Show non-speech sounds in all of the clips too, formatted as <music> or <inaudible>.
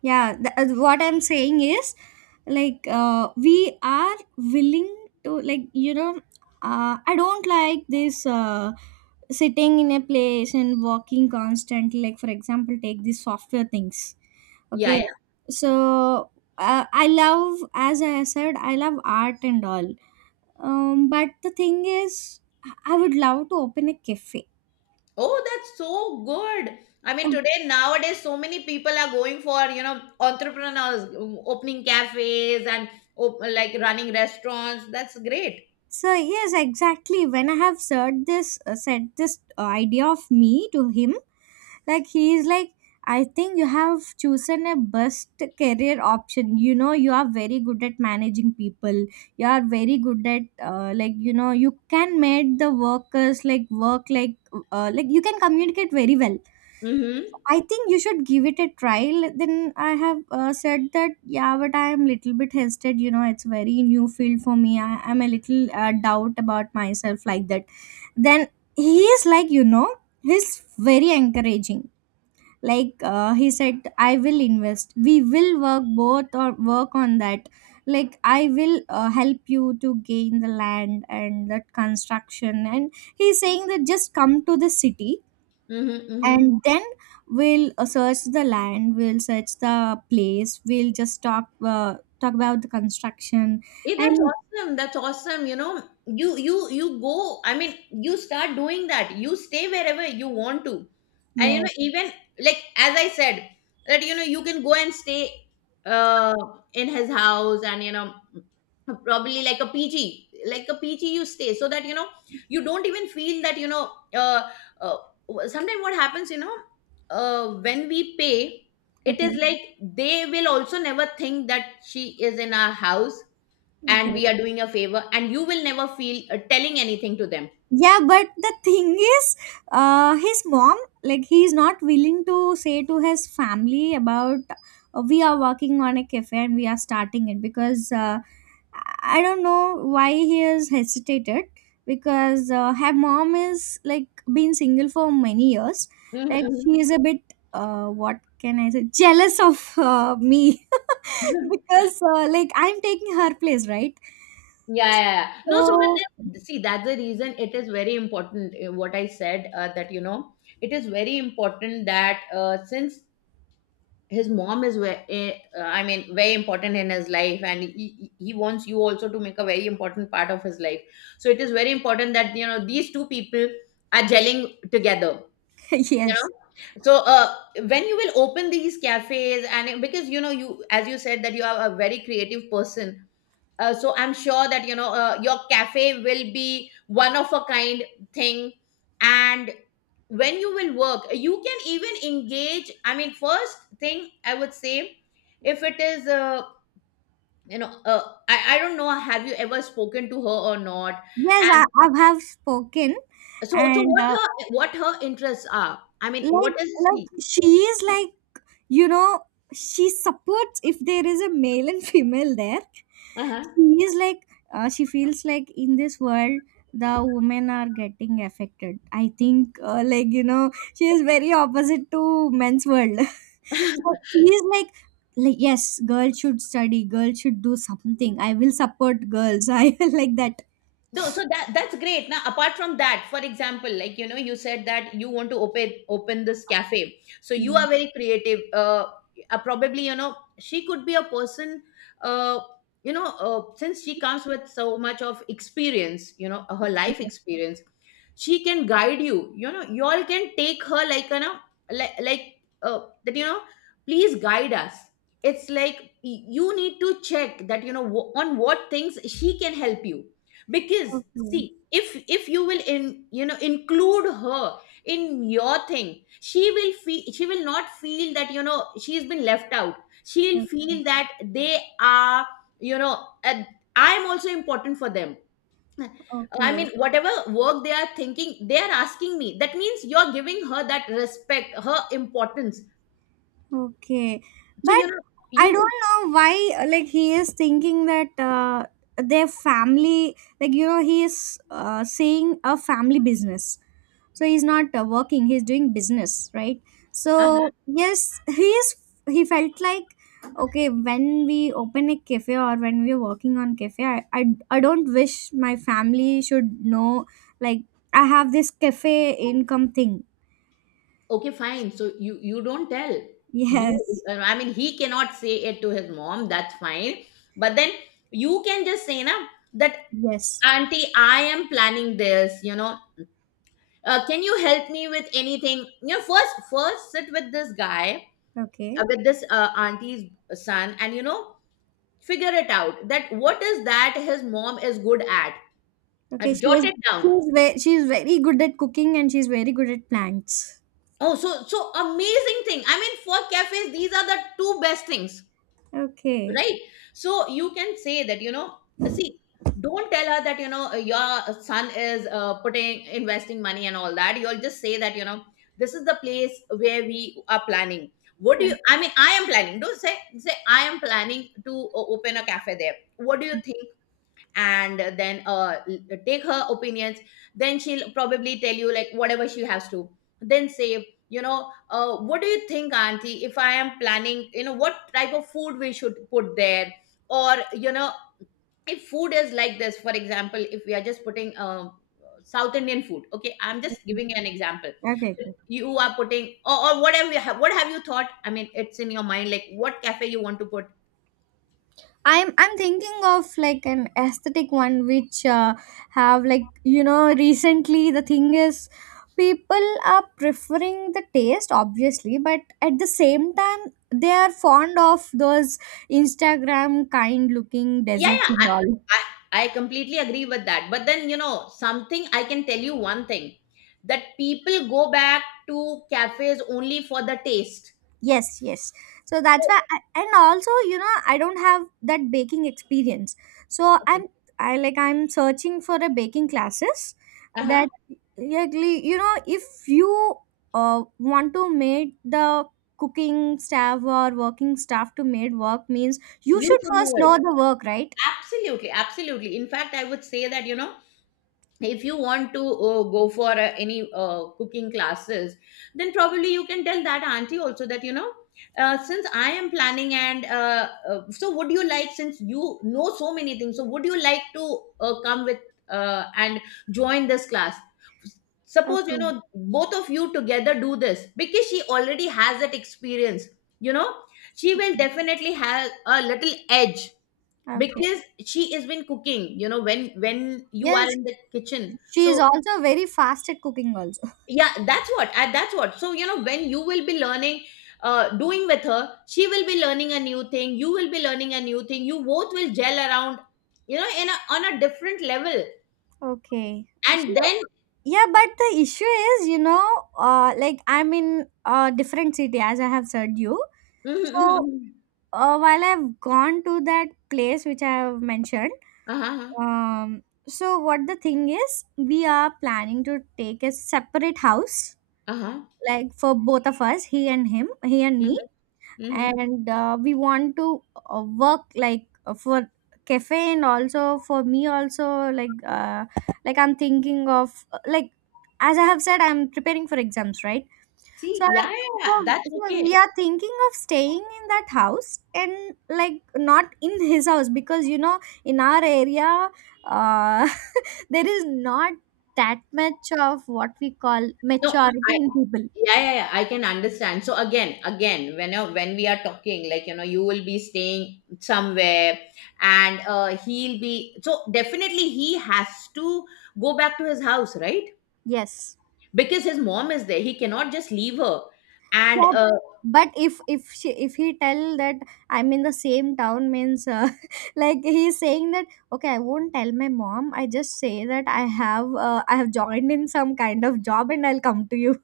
Yeah, what I'm saying is, like, we are willing to, like, I don't like this, sitting in a place and walking constantly, like, for example, take these software things. Yeah, Okay. yeah. So, I love, as I said, I love art and all. But the thing is, I would love to open a cafe. Oh, that's so good. I mean, today, nowadays, so many people are going for, entrepreneurs, opening cafes and like running restaurants. That's great. So yes, exactly. When I have said this, idea of me to him, like, he is like, I think you have chosen a best career option. You are very good at managing people. You are very good at, like, you can make the workers, like, work, like, like, you can communicate very well. Mm-hmm. I think you should give it a trial. Then I have said that, yeah, but I am little bit hesitant. You know, it's very new field for me. I am a little doubt about myself, like that. Then he is like, he's very encouraging. Like, he said, I will invest. We will work both or work on that. Like, I will help you to gain the land and that construction. And he's saying that just come to the city, Mm-hmm. Mm-hmm. and then we'll search the land, we'll search the place, we'll just talk about the construction. Hey, that's And. awesome. That's awesome. You know, you go. I mean, you start doing that. You stay wherever you want to, and you Yes. know, even like as I said, that you know, you can go and stay uh in his house, and you know, probably like a PG, like a PG, you stay so that you know you don't even feel that you know. Uh Sometimes what happens, you know, when we pay, it is Okay. like they will also never think that she is in our house, and Okay. we are doing a favor, and you will never feel telling anything to them. Yeah, but the thing is, His mom, like, he's not willing to say to his family about, we are working on a cafe, and we are starting it, because I don't know why he has hesitated, because her mom is, like, been single for many years. Mhm, Like, mhm. she is a bit, what can I say, jealous of, me, <laughs> <laughs> because like, I'm taking her place, right? Yeah, yeah, yeah. No, so but So, <laughs> then, see, that's the reason it is very important. What I said, that you know, it is very important that, since his mom is very, I mean, very important in his life, and he wants you also to make a very important part of his life. So it is very important that you know these two people are gelling together. You know, yes. so when you will open these cafes, and because you know, you, as you said, that you are a very creative person, so I'm sure that you know your cafe will be one of a kind thing. And when you will work, you can even engage. I mean, first thing I would say, if it is, you know uh, I don't know, have you ever spoken to her or not? Yes, I, And I have spoken. so, so And, what her, what her interests are, I mean, what like, is she? she is like, you know she supports if there is a male and female there. Uh-huh. She is like, she feels like, in this world, the women are getting affected, I think. Like, she is very opposite to men's world. <laughs> So she is like, yes, girls should study, girls should do something, I will support girls, <laughs> I will, like that. No, so that that's great. Now, apart from that, for example, like you know, you said that you want to open this cafe. So you are Yes, very creative. Probably you know she could be a person. Uh, since she comes with so much of experience, you know, her life yes. experience, she can guide you. You know, you all can take her like you know, like like that. You know, please guide us. It's like you need to check that you know on what things she can help you, because Okay. see, if you will, in you know, include her in your thing, she will feel, she will not feel that you know she's been left out. She'll feel Okay. that they are, you know, I'm also important for them. I Okay. mean, whatever work they are thinking, they are asking me, that means you're giving her that respect, her importance. Okay. So But you know, I you could don't know why, like, he is thinking that, their family, like, you know, he is saying a family business. So he's not working, he's doing business, right? So, yes, he is, he felt like, okay, when we open a cafe or when we're working on cafe, I don't wish my family should know, like, I have this cafe income thing. Okay, fine. So you don't tell. <laughs> You Yes. I mean, he cannot say it to his mom, that's fine. But then you can just say na that Yes. auntie, I am planning this, you know. Can you help me with anything? You know, first first sit with this guy, Okay. with this auntie's son, and you know, figure it out that what is that his mom is good at. Okay, she Jot is it down. she's very she's very good at cooking, and she's very good at plants. Oh, so so amazing thing. I mean, for cafes these are the two best things, Okay. right? So you can say that, you know, see, don't tell her that you know your son is putting investing money and all that. You'll just say that you know this is the place where we are planning. What do Okay. you, I mean, I am planning, don't say, say I am planning to open a cafe there, what do you think? And then take her opinions, then she'll probably tell you like whatever she has to. Then say, you know, what do you think, auntie, if I am planning, you know, what type of food we should put there, or you know, if food is like this, for example, if we are just putting south indian food, okay, I'm just giving you an example. Okay. Cool. You are putting, or whatever you have, what have you thought, I mean, it's in your mind, like what cafe you want to put. I'm thinking of, like, an aesthetic one, which have, like, recently the thing is, people are preferring the taste obviously, but at the same time, they are fond of those Instagram kind looking Yeah, deserts yeah, and all. I completely agree with that. But then, you know, something I can tell you one thing, that people go back to cafes only for the taste. Yes, yes. So that's So, why, I, and also, you know, I don't have that baking experience. So I'm, okay. I like, I'm searching for a baking classes Uh-huh. that, like, you know, if you want to make the cooking staff or working staff to made work means you You should should first know know it. the work, right? Absolutely, absolutely. In fact, I would say that, you know, if you want to go for any cooking classes, then probably you can tell that auntie also that you know, since I am planning, and so would you like, since you know so many things, so would you like to come with and join this class? Suppose, you Okay. know, both of you together do this, because she already has that experience, you know, she will Okay. definitely have a little edge Okay. because she has been cooking, you know, when you Yes, are in the kitchen. she So is also very fast at cooking also. yeah, that's what, that's what. So you know, when you will be learning, doing with her, she will be learning a new thing, you will be learning a new thing, you both will gel around, you know, on a different level, Okay. So and then <laughs> yeah, but the issue is, you know, like, I'm in a different city, as I have said, you. Mhm, mhm, So mhm. While I've gone to that place which I have mentioned. Uh-huh. Um, so what the thing is, we are planning to take a separate house, Uh-huh. like, for both of us, he and him, he and Mhm, me. mhm. And we want to work, like, for cafe, and also for me also, like, like, I'm thinking of, like, as I have said, I'm preparing for exams, right? See, So I'm, yeah, yeah so, yeah, that's so okay. we are thinking of staying in that house, and, like, not in <laughs> his house, because you know in our area, uh, <laughs> there is not that much of what we call No, maturity in people. yeah yeah yeah, I can understand. So again when, when we are talking, like you know, you will be staying somewhere, and he'll be, so definitely he has to go back to his house, right? Yes. Because his mom is there, he cannot just leave her. And Yeah. But if he tell that, I'm in the same town, means <laughs> like he's saying that, okay, I won't tell my mom, I just say that I have joined in some kind of job, and I'll come to you.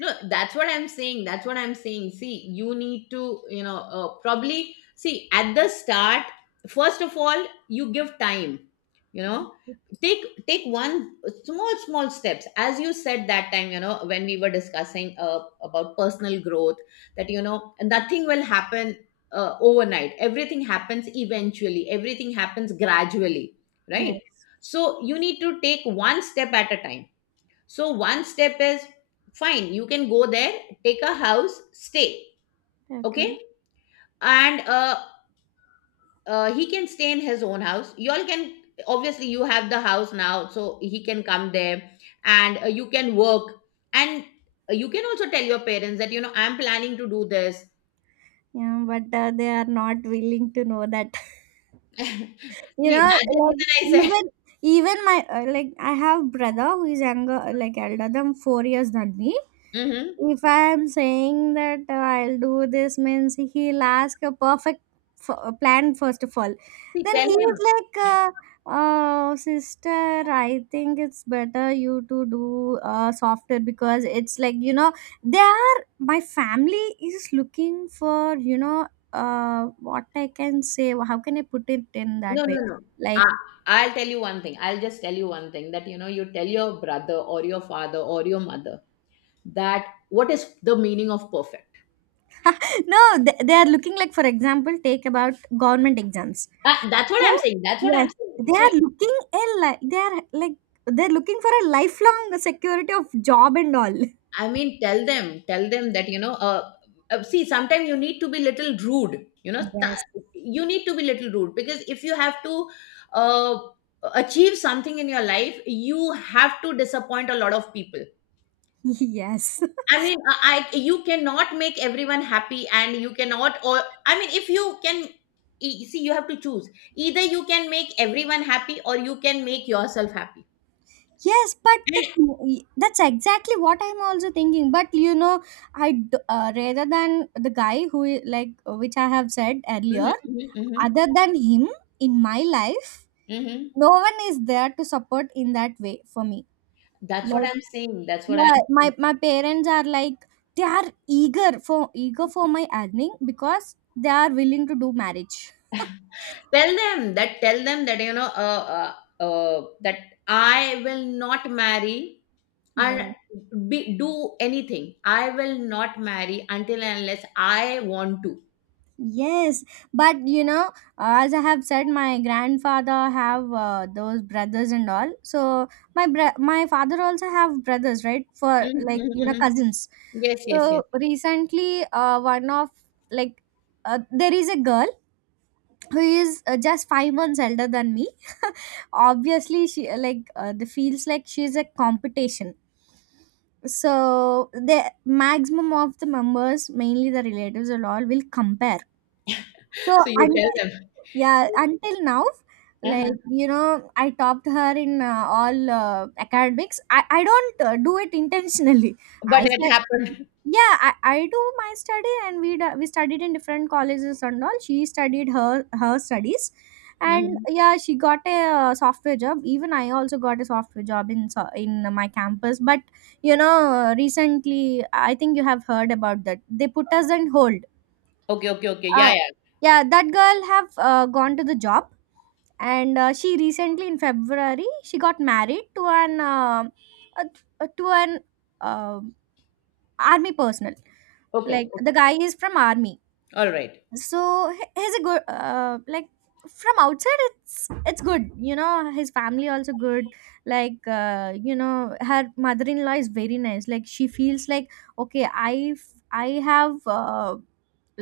No, that's what I'm saying. That's what I'm saying. See, you need to, you know, probably see at the start. First of all, you give time. You know, take one small steps. As you said that time, you know, when we were discussing about personal growth, that you know nothing will happen overnight. Everything happens eventually. Everything happens gradually, right? Yes. So you need to take one step at a time. So one step is fine. You can go there, take a house, stay. Okay. Okay, and he can stay in his own house. Y'all can, obviously you have the house now, so he can come there, and you can work, and you can also tell your parents that you know I'm planning to do this. Yeah, but they are not willing to know that. <laughs> <laughs> You See, know, that's the reason I like, said. even my like, I have brother who is younger, like, elder than 4 years than me. Hmm. If I'm saying that I'll do this, means he'll ask a perfect plan first of all. See, Then tell he was him. like, "Oh, sister, I think it's better you to do softer, because it's like, you know, they are, my family is looking for, you know, what I can say. How can I put it in No, that way? no, no. I, Like, I'll tell you one thing. I'll just tell you one thing, that you know, you tell your brother or your father or your mother that what is the meaning of perfect <laughs> no, they are looking, like, for example, take about government exams. That's what So, I'm saying. That's what I'm yes, saying. So, they are like they're looking for a lifelong security of job and all. I mean, tell them, that you know, see, sometimes you need to be little rude, you know, Yes, you need to be little rude, because if you have to uh, achieve something in your life, you have to disappoint a lot of people. <laughs> yes, I mean, you cannot make everyone happy, and you cannot. Or I mean, if you can, see, you have to choose. Either you can make everyone happy, or you can make yourself happy. yes. But the, that's exactly what I'm also thinking. But, you know, rather than the guy like which I have said Mhm, earlier, mhm, mhm, other than him in my life, mhm. no one is there to support in that way for me. That's what Like. I'm saying. That's what I'm Yeah, my saying. my parents are like, they are eager for my earning, because they are willing to do marriage. Tell them, that tell them that you know, that I will not marry, and Yeah. be, do anything. I will not marry until and unless I want to. Yes, but you know, as I have said, my grandfather have those brothers and all. So my father also have brothers, right? For, Mhm, like, mhm, you know, mhm. cousins. Yes, yes, So yes. recently, one of, like, there is a girl who is, just 5 months elder than me. Obviously she, like, the feels like she's a competition, so the maximum of the members, mainly the relatives and all, will compare, so So you tell until. them. Yeah, until now, like, Uh-huh. you know, I topped her in all academics. I don't do it intentionally. I But it said, happened. yeah, I do my study, and we studied in different colleges and all, she studied her studies. And Mhm. yeah, she got a software job, even I also got a software job in my campus. But you know, recently I think you have heard about that, they put us on hold. Okay, okay, okay. Yeah, uh, yeah. yeah, that girl have gone to the job. And she recently in February she got married to an uh, to an uh, army personnel. Like, Okay, the okay. guy is from army. All right. So he's a good, like, from outside it's good. You know, his family also good. Like, you know, her mother-in-law is very nice, like, she feels like, okay, I f- I have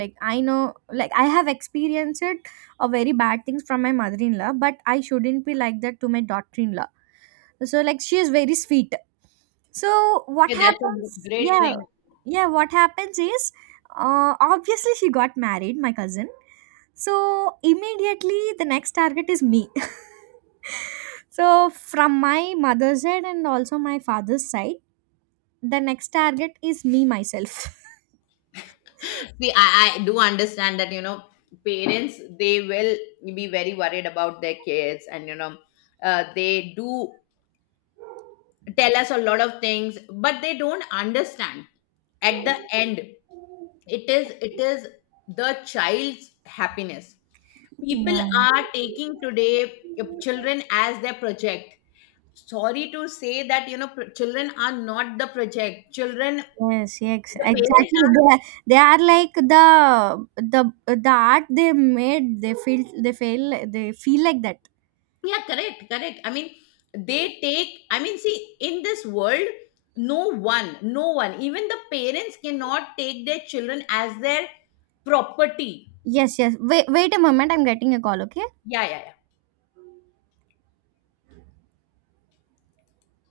like I know, like, I have experienced a very bad things from my mother-in-law, but I shouldn't be like that to my daughter-in-law. So, like, she is very sweet. So what Yeah, that's a happens, great yeah. thing. Yeah, what happens is, obviously she got married my cousin, so immediately the next target is me. <laughs> So from my mother's side and also my father's side, the next target is me myself. See, I do understand that, you know, parents, they will be very worried about their kids, and, you know, they do tell us a lot of things, but they don't understand. At the end, it is the child's happiness. <laughs> People Yeah. are taking today children as their project. Sorry to say that, you know, children are not the project. Children, Yes, yes, the parents exactly. They are, like the the art they made. They feel like that. Yeah, correct, correct. I mean, they take, I mean, see, in this world, no one, even the parents cannot take their children as their property. Yes, yes. Wait, wait a moment. I'm getting a call. Okay. Yeah, yeah, yeah.